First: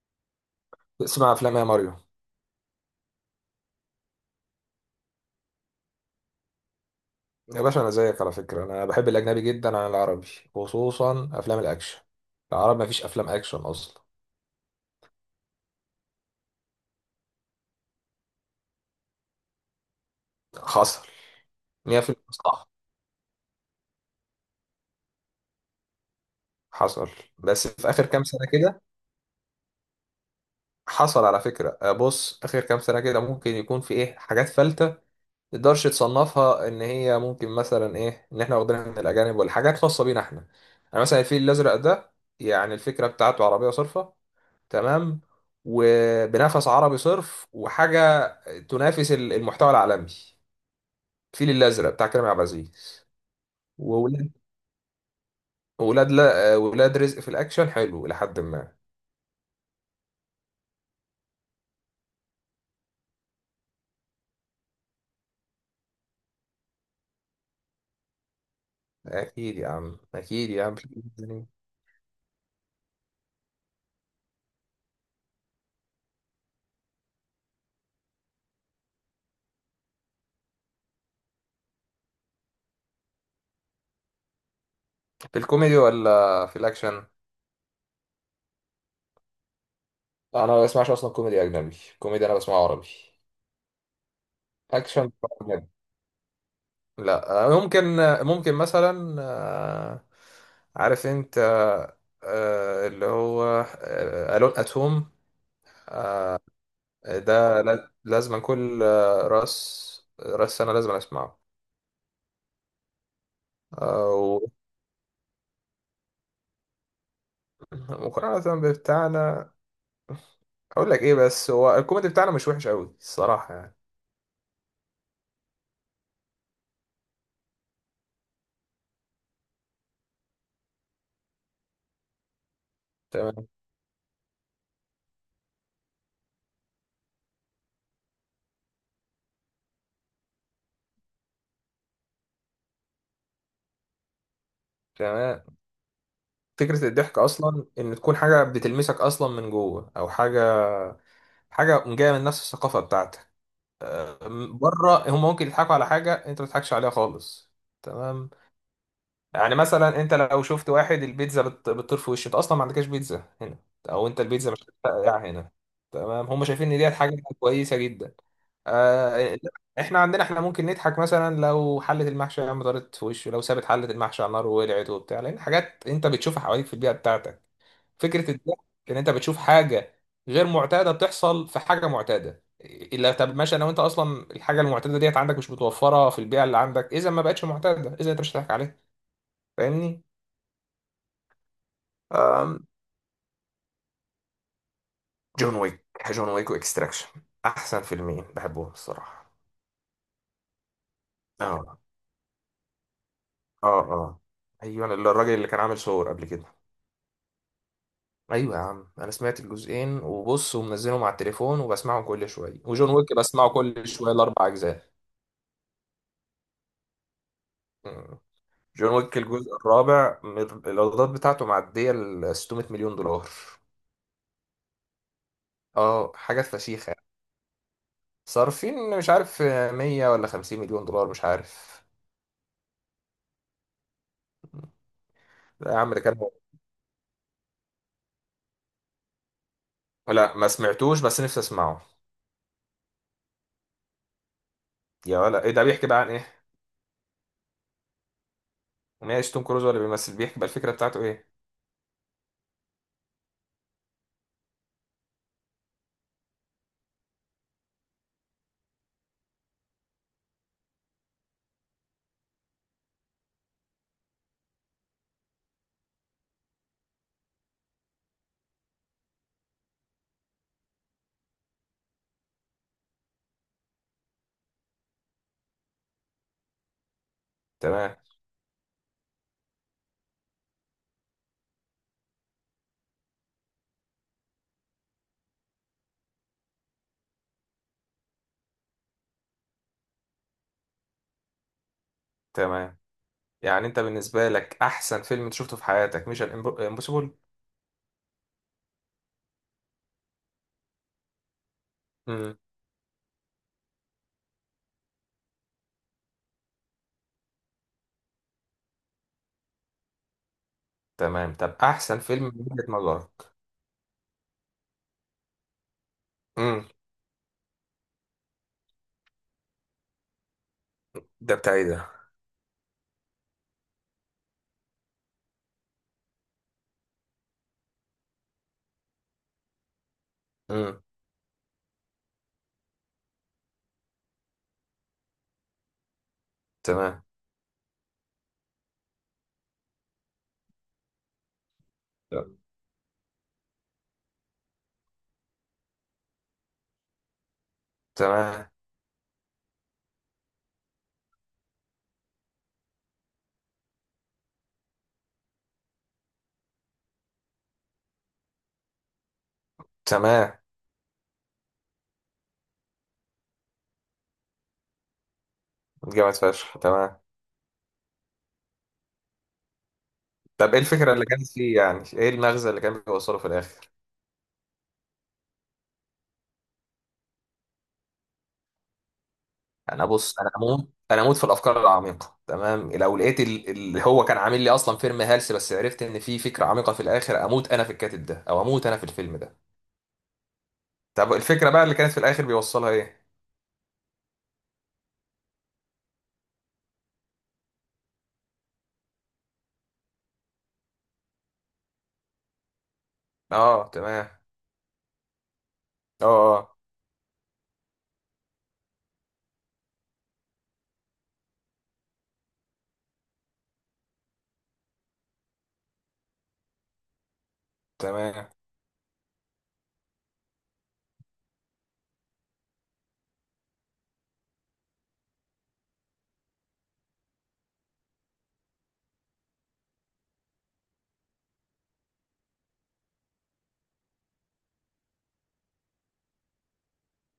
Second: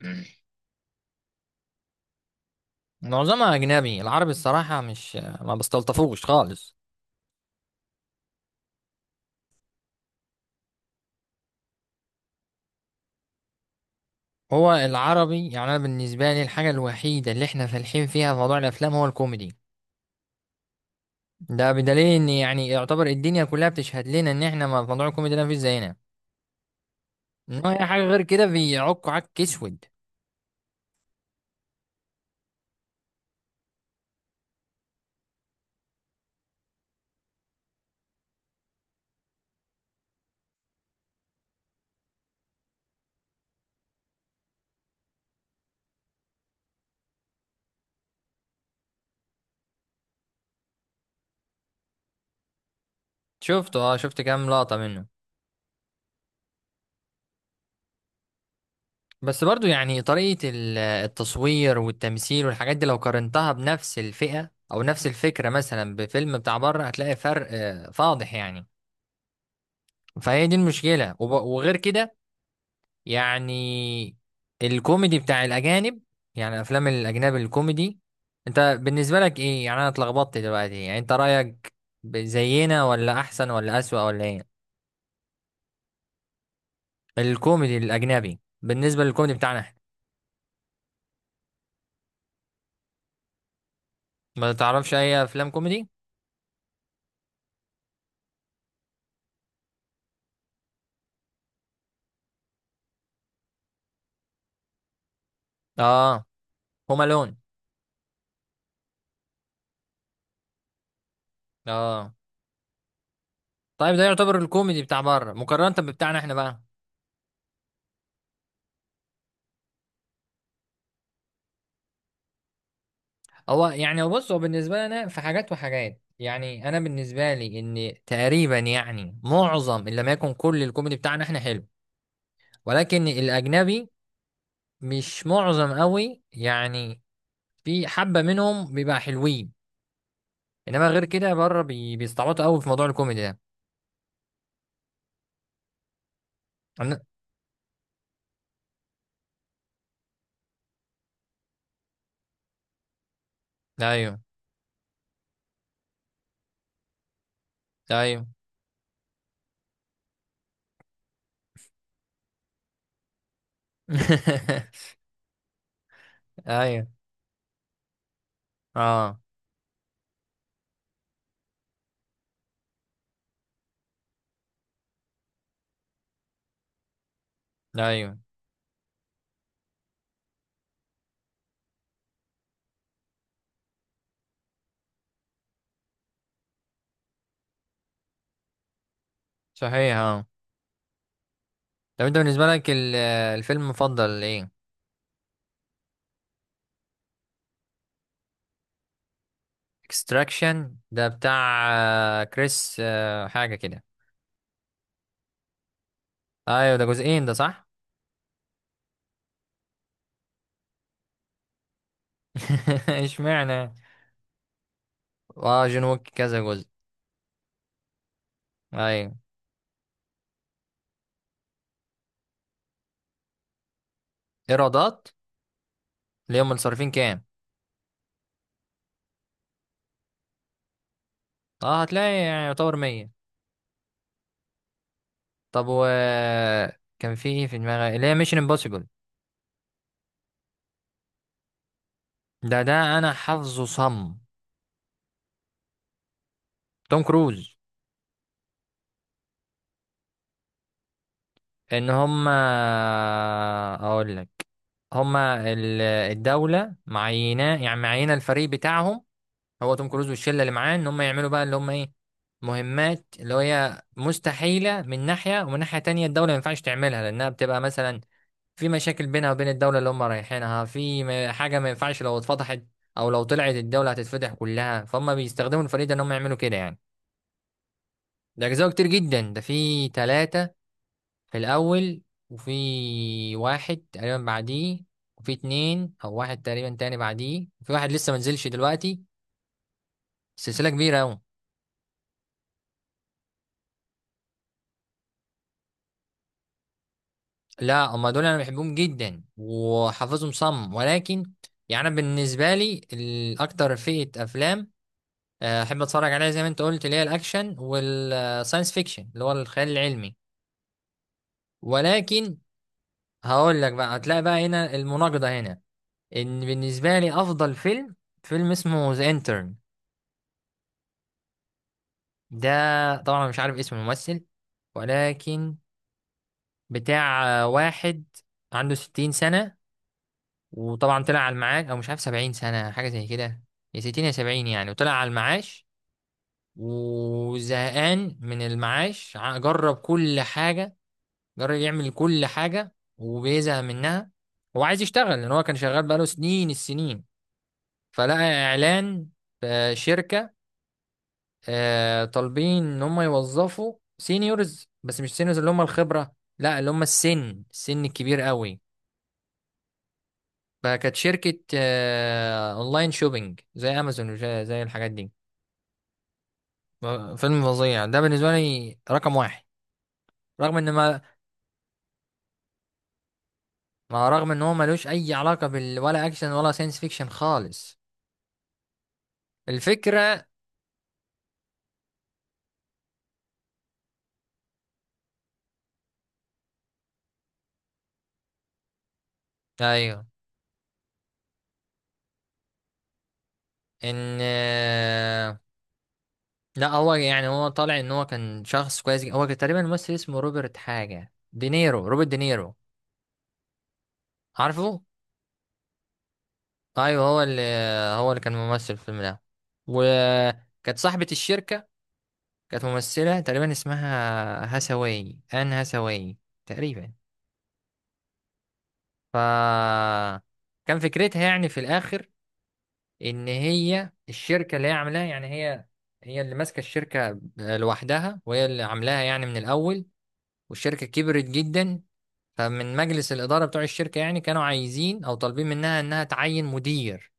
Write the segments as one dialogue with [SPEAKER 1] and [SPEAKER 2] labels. [SPEAKER 1] مم.
[SPEAKER 2] اسمع افلام يا ماريو.
[SPEAKER 1] معظمها أجنبي العربي الصراحة مش ما بستلطفوش خالص.
[SPEAKER 2] يا باشا انا زيك على فكره، انا بحب الاجنبي جدا عن العربي، خصوصا افلام الاكشن. العرب مفيش افلام اكشن اصلا.
[SPEAKER 1] هو العربي يعني أنا بالنسبة لي الحاجة الوحيدة اللي احنا فالحين فيها في موضوع الأفلام هو الكوميدي.
[SPEAKER 2] حصل.
[SPEAKER 1] ده بدليل
[SPEAKER 2] 100%
[SPEAKER 1] إن يعني
[SPEAKER 2] صح.
[SPEAKER 1] يعتبر الدنيا كلها بتشهد لنا إن احنا موضوع الكوميدي ده مفيش زينا.
[SPEAKER 2] حصل بس
[SPEAKER 1] إنما أي
[SPEAKER 2] في
[SPEAKER 1] حاجة
[SPEAKER 2] اخر
[SPEAKER 1] غير
[SPEAKER 2] كام سنه
[SPEAKER 1] كده
[SPEAKER 2] كده.
[SPEAKER 1] بيعكوا عك أسود.
[SPEAKER 2] حصل على فكره. بص اخر كام سنه كده ممكن يكون في ايه حاجات فلتة. تقدرش تصنفها ان هي ممكن مثلا ايه، ان احنا واخدينها من الاجانب ولا حاجات خاصه بينا احنا. انا مثلا الفيل الازرق ده، يعني الفكره بتاعته عربيه صرفه تمام، وبنفس عربي صرف وحاجه تنافس المحتوى العالمي، الفيل الازرق بتاع كريم عبد العزيز.
[SPEAKER 1] شفته، اه، شفت
[SPEAKER 2] وولاد،
[SPEAKER 1] كام لقطة منه.
[SPEAKER 2] ولاد لا ولاد رزق في الاكشن حلو لحد ما.
[SPEAKER 1] بس برضو يعني طريقة التصوير والتمثيل والحاجات دي لو قارنتها بنفس الفئة أو نفس الفكرة مثلا بفيلم بتاع بره هتلاقي فرق فاضح يعني.
[SPEAKER 2] اكيد يا عم،
[SPEAKER 1] فهي
[SPEAKER 2] اكيد
[SPEAKER 1] دي
[SPEAKER 2] يا عم.
[SPEAKER 1] المشكلة وغير كده. يعني الكوميدي بتاع الأجانب، يعني أفلام الأجنبي الكوميدي، أنت بالنسبة لك إيه؟ يعني أنا اتلخبطت دلوقتي. يعني أنت رأيك زينا ولا أحسن ولا أسوأ ولا إيه؟
[SPEAKER 2] في الكوميدي ولا في الاكشن؟
[SPEAKER 1] الكوميدي الأجنبي بالنسبة للكوميدي بتاعنا إحنا.
[SPEAKER 2] انا ما بسمعش اصلا كوميدي اجنبي، كوميدي انا بسمعه عربي.
[SPEAKER 1] ما تعرفش
[SPEAKER 2] اكشن.
[SPEAKER 1] أي أفلام كوميدي؟
[SPEAKER 2] لا، ممكن، ممكن مثلا، عارف انت، اللي هو ألون أتوم.
[SPEAKER 1] آه. هوم ألون.
[SPEAKER 2] ده لازما كل راس سنة لازم أسمعه.
[SPEAKER 1] آه. طيب ده يعتبر
[SPEAKER 2] أو
[SPEAKER 1] الكوميدي بتاع بره مقارنة ببتاعنا إحنا بقى.
[SPEAKER 2] مقارنة بتاعنا. أقول لك إيه، بس هو الكوميدي بتاعنا مش وحش أوي الصراحة
[SPEAKER 1] هو
[SPEAKER 2] يعني.
[SPEAKER 1] يعني بص، هو بالنسبة لي أنا في حاجات وحاجات، يعني أنا بالنسبة لي إن تقريبا يعني معظم إن لم يكن كل الكوميدي بتاعنا إحنا حلو، ولكن
[SPEAKER 2] تمام.
[SPEAKER 1] الأجنبي مش معظم قوي يعني. في حبة منهم بيبقى حلوين، إنما غير كده بره بيستعبطوا قوي في موضوع الكوميدي ده.
[SPEAKER 2] تمام. فكرة
[SPEAKER 1] أنا...
[SPEAKER 2] الضحك أصلا إن تكون حاجة بتلمسك أصلا من جوه، أو حاجة، حاجة جاية من نفس الثقافة بتاعتك.
[SPEAKER 1] أيوه.
[SPEAKER 2] بره هم ممكن يضحكوا على حاجه انت ما تضحكش عليها خالص.
[SPEAKER 1] أيوه.
[SPEAKER 2] تمام. يعني مثلا انت لو شفت واحد البيتزا بتطير في وشه، انت اصلا ما عندكش بيتزا هنا، او انت البيتزا مش بتاع هنا. تمام، هم شايفين ان
[SPEAKER 1] أيوه.
[SPEAKER 2] دي حاجه كويسه جدا.
[SPEAKER 1] أه.
[SPEAKER 2] آه. احنا عندنا احنا ممكن نضحك، مثلا لو حله المحشي يا عم طارت في وشه، لو سابت حله المحشي على النار وولعت وبتاع، لان حاجات انت بتشوفها حواليك في البيئه بتاعتك.
[SPEAKER 1] أيوه.
[SPEAKER 2] فكره الضحك ان انت بتشوف حاجه غير معتاده بتحصل في حاجه معتاده. الا طب ماشي، انا وانت اصلا الحاجه المعتاده ديت عندك مش متوفره في البيئه اللي عندك، اذا ما بقتش معتاده، اذا انت مش هتضحك عليها.
[SPEAKER 1] صحيح،
[SPEAKER 2] فاهمني؟
[SPEAKER 1] أه. طب أنت بالنسبة لك الفيلم المفضل إيه؟
[SPEAKER 2] جون ويك. جون ويك واكستراكشن، احسن فيلمين بحبهم الصراحه.
[SPEAKER 1] اكستراكشن ده بتاع
[SPEAKER 2] اه.
[SPEAKER 1] كريس حاجة
[SPEAKER 2] اه
[SPEAKER 1] كده.
[SPEAKER 2] اه. ايوه، اللي الراجل اللي كان عامل صور قبل كده.
[SPEAKER 1] ايوه ده جزئين ده، صح؟
[SPEAKER 2] ايوه يا عم، انا سمعت الجزئين وبص، ومنزلهم على التليفون وبسمعهم كل شويه، وجون ويك بسمعه
[SPEAKER 1] اشمعنى؟
[SPEAKER 2] كل شويه الاربع اجزاء.
[SPEAKER 1] اه جون ويك كذا جزء؟
[SPEAKER 2] جون
[SPEAKER 1] ايوه.
[SPEAKER 2] ويك الجزء الرابع الايرادات بتاعته معديه ال 600 مليون دولار.
[SPEAKER 1] ايرادات؟
[SPEAKER 2] اه
[SPEAKER 1] اللي
[SPEAKER 2] حاجات
[SPEAKER 1] هم صارفين
[SPEAKER 2] فشيخه يعني.
[SPEAKER 1] كام؟
[SPEAKER 2] صارفين مش عارف، 100 ولا 50 مليون دولار مش
[SPEAKER 1] اه
[SPEAKER 2] عارف.
[SPEAKER 1] هتلاقي يعني يعتبر 100. طب
[SPEAKER 2] لا يا عم ده كان.
[SPEAKER 1] كان في ايه في دماغي، اللي هي ميشن امبوسيبل.
[SPEAKER 2] لا ما سمعتوش بس نفسي اسمعه.
[SPEAKER 1] ده انا حافظه صم.
[SPEAKER 2] يا ولا ايه، ده بيحكي بقى عن ايه؟
[SPEAKER 1] توم كروز.
[SPEAKER 2] ماشي، توم كروز ولا بيمثل، بيحكي بقى الفكره بتاعته ايه؟
[SPEAKER 1] ان هم، اقول لك، هما الدولة معينة، يعني معينة الفريق بتاعهم. هو توم كروز والشله اللي معاه ان هم يعملوا بقى اللي هم ايه، مهمات اللي هي مستحيله من ناحيه، ومن ناحيه تانية الدوله ما ينفعش تعملها لانها بتبقى مثلا في مشاكل بينها وبين الدوله اللي هم رايحينها، في حاجه ما ينفعش لو اتفضحت، او لو طلعت الدوله هتتفضح كلها. فهم بيستخدموا الفريق ده ان هم يعملوا كده يعني.
[SPEAKER 2] تمام.
[SPEAKER 1] ده اجزاء كتير جدا، ده في ثلاثه في الاول، وفي واحد تقريبا بعديه، وفي اتنين او واحد تقريبا تاني بعديه، وفي واحد لسه ما نزلش دلوقتي. سلسله كبيره قوي.
[SPEAKER 2] تمام. يعني انت بالنسبه لك احسن فيلم انت شفته في حياتك مش امبوسيبل؟
[SPEAKER 1] لا، هما دول انا بحبهم جدا وحافظهم صم، ولكن يعني انا
[SPEAKER 2] امم.
[SPEAKER 1] بالنسبه لي الاكتر فئه افلام احب اتفرج عليها، زي ما انت قلت، اللي هي الاكشن والساينس فيكشن اللي هو الخيال العلمي،
[SPEAKER 2] تمام طب احسن فيلم من
[SPEAKER 1] ولكن
[SPEAKER 2] وجهه نظرك.
[SPEAKER 1] هقول لك بقى، هتلاقي بقى هنا المناقضه هنا، ان
[SPEAKER 2] امم.
[SPEAKER 1] بالنسبه لي افضل فيلم فيلم اسمه ذا انترن.
[SPEAKER 2] ده بتاع ايه ده؟
[SPEAKER 1] ده طبعا أنا مش عارف اسم الممثل، ولكن بتاع واحد عنده 60 سنة،
[SPEAKER 2] امم.
[SPEAKER 1] وطبعا طلع على المعاش، او مش عارف، 70 سنه حاجه زي كده، يا 60 يا 70 يعني، وطلع على المعاش
[SPEAKER 2] تمام.
[SPEAKER 1] وزهقان من المعاش. جرب كل حاجه، جرب يعمل كل حاجه وبيزهق منها. هو عايز يشتغل لان هو كان شغال بقاله سنين السنين. فلقى
[SPEAKER 2] تمام.
[SPEAKER 1] اعلان في شركه طالبين ان هم يوظفوا سينيورز، بس مش سينيورز اللي هم الخبره، لا اللي هم السن، السن الكبير قوي.
[SPEAKER 2] تمام.
[SPEAKER 1] فكانت شركة أونلاين شوبينج زي أمازون وزي الحاجات دي.
[SPEAKER 2] جامد فشخ. تمام
[SPEAKER 1] فيلم فظيع، ده بالنسبة لي رقم واحد.
[SPEAKER 2] طب
[SPEAKER 1] رغم
[SPEAKER 2] ايه
[SPEAKER 1] إن
[SPEAKER 2] الفكره
[SPEAKER 1] ما
[SPEAKER 2] اللي، تمام كانت فيه يعني، ايه المغزى اللي كان بيوصله في الاخر؟
[SPEAKER 1] مع رغم إن هو ملوش أي علاقة بال، ولا أكشن ولا ساينس فيكشن خالص.
[SPEAKER 2] انا بص
[SPEAKER 1] الفكرة،
[SPEAKER 2] انا اموت، في الافكار العميقه. تمام. لو لقيت اللي هو كان عامل لي اصلا فيلم هلس، بس عرفت ان في فكره عميقه في الاخر، اموت انا في الكاتب ده او اموت انا في الفيلم ده.
[SPEAKER 1] أيوه،
[SPEAKER 2] طب الفكره بقى اللي كانت في الاخر بيوصلها ايه؟
[SPEAKER 1] إن لا هو يعني هو طالع إن هو كان شخص كويس جدا. هو كان تقريبا ممثل اسمه روبرت حاجة دينيرو، روبرت دينيرو،
[SPEAKER 2] اه تمام.
[SPEAKER 1] عارفه؟
[SPEAKER 2] اه اه.
[SPEAKER 1] أيوه، هو اللي، كان ممثل في الفيلم ده. وكانت صاحبة الشركة كانت ممثلة تقريبا اسمها هسواي، آن هسواي تقريبا.
[SPEAKER 2] تمام.
[SPEAKER 1] ف كان فكرتها يعني في الآخر إن هي الشركة اللي هي عاملاها، يعني هي اللي ماسكة الشركة لوحدها وهي اللي عاملاها يعني من الأول، والشركة كبرت جدا. فمن مجلس الإدارة بتوع الشركة يعني كانوا عايزين أو طالبين منها إنها تعين مدير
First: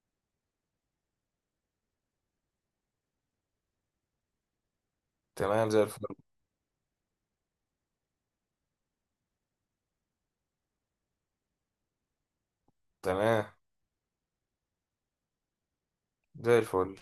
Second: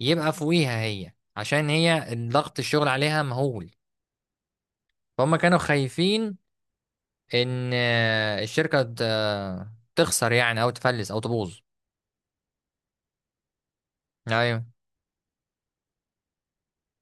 [SPEAKER 1] يبقى فوقيها هي، عشان هي ضغط الشغل عليها مهول. فهم كانوا
[SPEAKER 2] تمام زي الفل.
[SPEAKER 1] خايفين ان الشركه تخسر يعني، او تفلس، او تبوظ.
[SPEAKER 2] تمام
[SPEAKER 1] ايوه.
[SPEAKER 2] زي الفل.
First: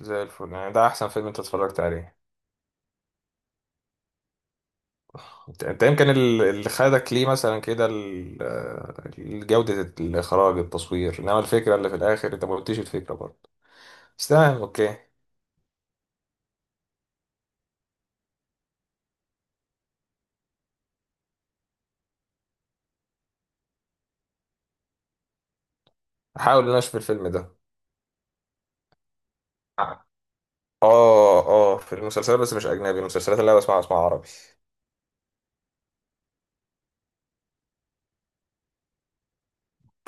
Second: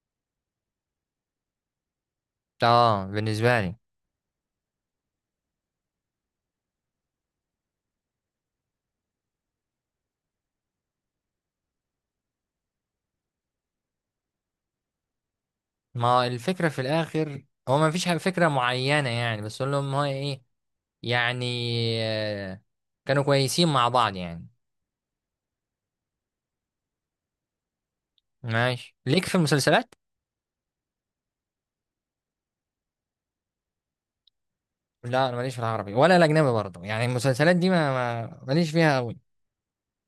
[SPEAKER 2] زي الفل يعني، ده احسن فيلم انت اتفرجت عليه.
[SPEAKER 1] اه، بالنسبه لي.
[SPEAKER 2] انت انت يمكن اللي خدك ليه مثلا كده جودة الاخراج، التصوير، انما الفكرة اللي في الاخر انت ما قلتيش الفكرة برضه. بس تمام اوكي.
[SPEAKER 1] ما الفكره في الاخر هو ما فيش فكره معينه يعني، بس اقول لهم هو ايه، يعني آه، كانوا كويسين مع بعض يعني.
[SPEAKER 2] هحاول ان انا اشوف الفيلم ده.
[SPEAKER 1] ماشي. ليك في المسلسلات؟
[SPEAKER 2] اه اه في المسلسلات، بس مش اجنبي، المسلسلات اللي انا بسمعها بسمعها عربي.
[SPEAKER 1] لا انا ماليش في العربي ولا الاجنبي برضه، يعني المسلسلات دي ماليش فيها قوي.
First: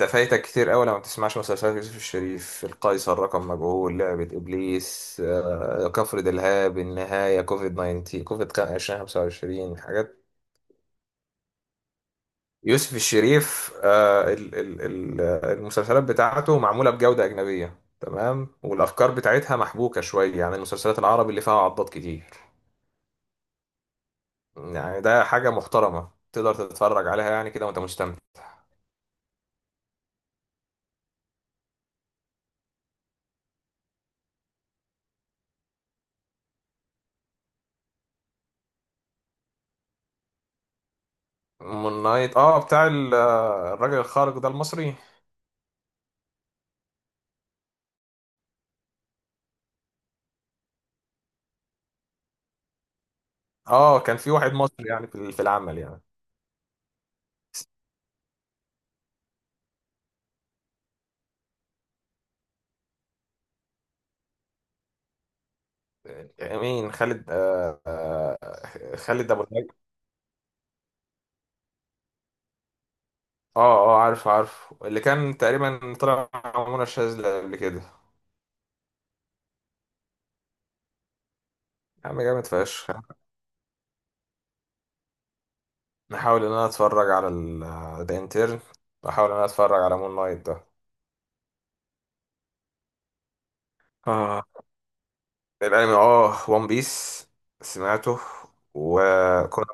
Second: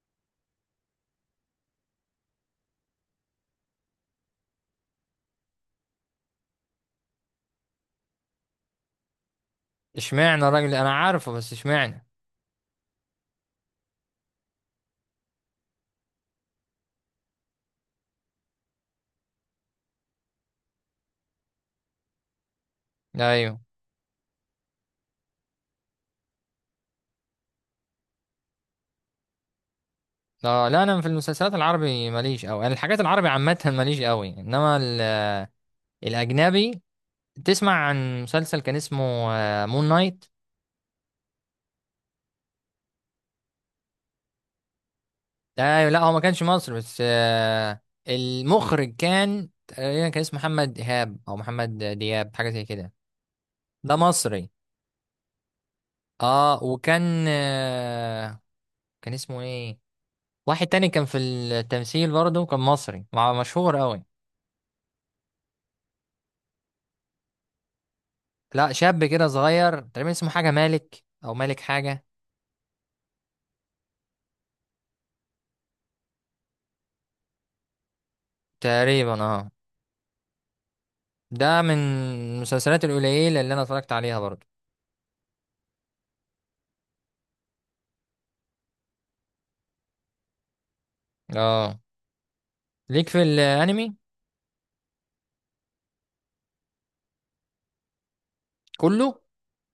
[SPEAKER 2] انت فايتك كتير قوي لما ما بتسمعش مسلسلات يوسف الشريف، القيصر، رقم مجهول، لعبة ابليس، كفر دلهاب، النهاية، كوفيد 19، كوفيد 2025، حاجات.
[SPEAKER 1] اشمعنى؟ الراجل انا عارفه بس اشمعنى؟
[SPEAKER 2] يوسف الشريف، المسلسلات بتاعته معمولة بجودة أجنبية تمام، والأفكار بتاعتها محبوكة شوية عن المسلسلات العربي اللي فيها عضات كتير.
[SPEAKER 1] ايوه.
[SPEAKER 2] يعني ده حاجة محترمة تقدر تتفرج عليها يعني كده وأنت مستمتع.
[SPEAKER 1] لا، لا، انا في المسلسلات العربي ماليش قوي، يعني الحاجات العربي عامه ماليش قوي، انما الاجنبي. تسمع عن مسلسل كان اسمه مون نايت؟
[SPEAKER 2] مون نايت. اه بتاع الراجل الخارق ده المصري.
[SPEAKER 1] ده لا، هو ما كانش مصري، بس المخرج كان تقريبا كان اسمه محمد ايهاب او محمد دياب حاجه زي كده. ده
[SPEAKER 2] اه كان في
[SPEAKER 1] مصري،
[SPEAKER 2] واحد مصري يعني في العمل يعني.
[SPEAKER 1] اه، وكان آه، كان اسمه ايه، واحد تاني كان في التمثيل برضه كان مصري، مع مشهور قوي.
[SPEAKER 2] مين؟ خالد آه
[SPEAKER 1] لا
[SPEAKER 2] آه
[SPEAKER 1] شاب كده
[SPEAKER 2] خالد ابو الهيثم.
[SPEAKER 1] صغير، تقريبا اسمه حاجه مالك او مالك حاجه
[SPEAKER 2] اه اه، عارف، عارف، اللي كان تقريبا طلع مع منى شاذلي قبل كده.
[SPEAKER 1] تقريبا، اه. ده من
[SPEAKER 2] يا عم جامد
[SPEAKER 1] المسلسلات
[SPEAKER 2] فشخ.
[SPEAKER 1] القليله اللي انا اتفرجت عليها برضه.
[SPEAKER 2] نحاول ان انا اتفرج على ذا انترن، واحاول ان انا اتفرج على مون نايت ده.
[SPEAKER 1] اه. ليك في الانمي؟
[SPEAKER 2] اه. الانمي اه، وان بيس سمعته،
[SPEAKER 1] كله.
[SPEAKER 2] وكنت.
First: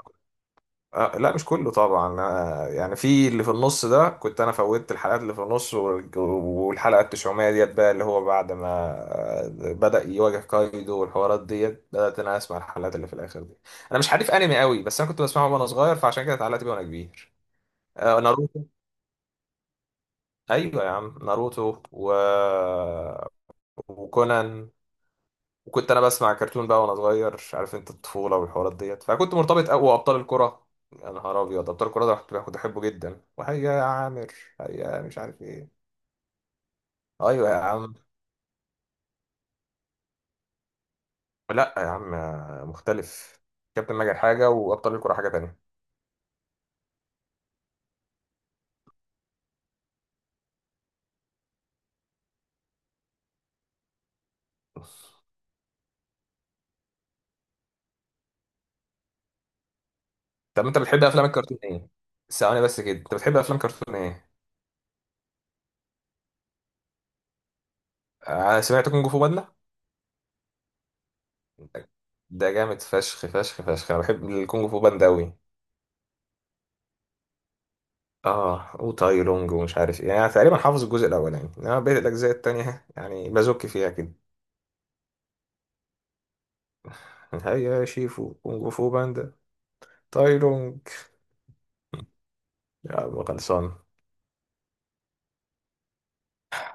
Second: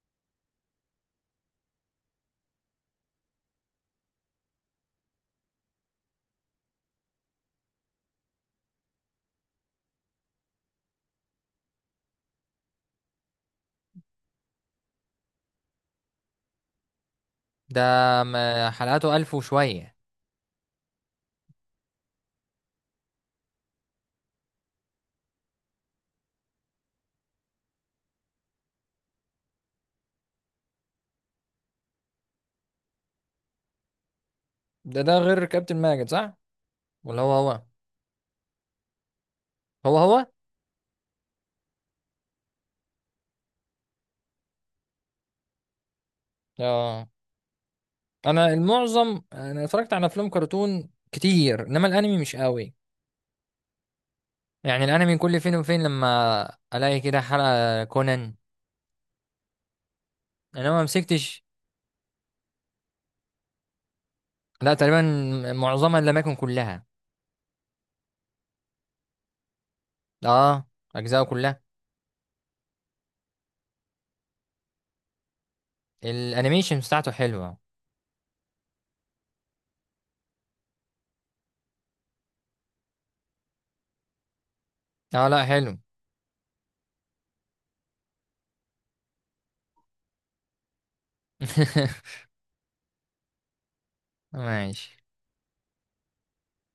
[SPEAKER 2] آه لا مش كله طبعا، أنا يعني في اللي في النص ده كنت انا فوتت الحلقات اللي في النص والحلقه 900 ديت بقى اللي هو بعد ما بدأ يواجه كايدو والحوارات ديت، بدأت انا اسمع الحلقات اللي في الاخر دي. انا مش حريف انمي قوي بس انا كنت بسمعه وانا صغير، فعشان كده اتعلقت بيه وانا كبير.
[SPEAKER 1] ده
[SPEAKER 2] ناروتو.
[SPEAKER 1] حلقاته 1000 وشوية.
[SPEAKER 2] ايوه يا عم، ناروتو و... وكونان. وكنت انا بسمع كرتون بقى وانا صغير عارف انت، الطفوله والحوارات ديت فكنت مرتبط قوي، وابطال الكره، يا نهار ابيض. ابطال الكره ده كنت بحبه جدا، وهيا يا عامر، هيا
[SPEAKER 1] ده
[SPEAKER 2] مش عارف
[SPEAKER 1] غير
[SPEAKER 2] ايه.
[SPEAKER 1] كابتن ماجد، صح؟ ولا هو
[SPEAKER 2] ايوه يا
[SPEAKER 1] هو؟
[SPEAKER 2] عم.
[SPEAKER 1] هو هو.
[SPEAKER 2] لا يا عم، مختلف. كابتن ماجد حاجه وابطال الكره حاجه تانية.
[SPEAKER 1] اه. انا المعظم انا اتفرجت على افلام كرتون كتير، انما الانمي مش قوي، يعني الانمي كل فين وفين لما الاقي كده حلقة كونان.
[SPEAKER 2] طب
[SPEAKER 1] انا
[SPEAKER 2] انت
[SPEAKER 1] ما
[SPEAKER 2] بتحب افلام
[SPEAKER 1] مسكتش.
[SPEAKER 2] الكرتون ايه؟ ثواني بس كده، انت بتحب افلام كرتون ايه؟
[SPEAKER 1] لا، تقريبا معظمها لم يكن كلها.
[SPEAKER 2] انا سمعت كونج فو باندا.
[SPEAKER 1] اه، اجزاء كلها.
[SPEAKER 2] ده جامد فشخ فشخ فشخ، انا بحب الكونج فو باندا قوي.
[SPEAKER 1] الانيميشن بتاعته حلوة.
[SPEAKER 2] اه وتاي لونج ومش عارف ايه، يعني أنا تقريبا حافظ الجزء الاولاني، انما بقيت الاجزاء التانية يعني بزك فيها كده.
[SPEAKER 1] اه، لا، حلو.
[SPEAKER 2] هيا يا شيفو كونغ فو باندا. تاي لونج. يا عم خلصان.
[SPEAKER 1] ماشي.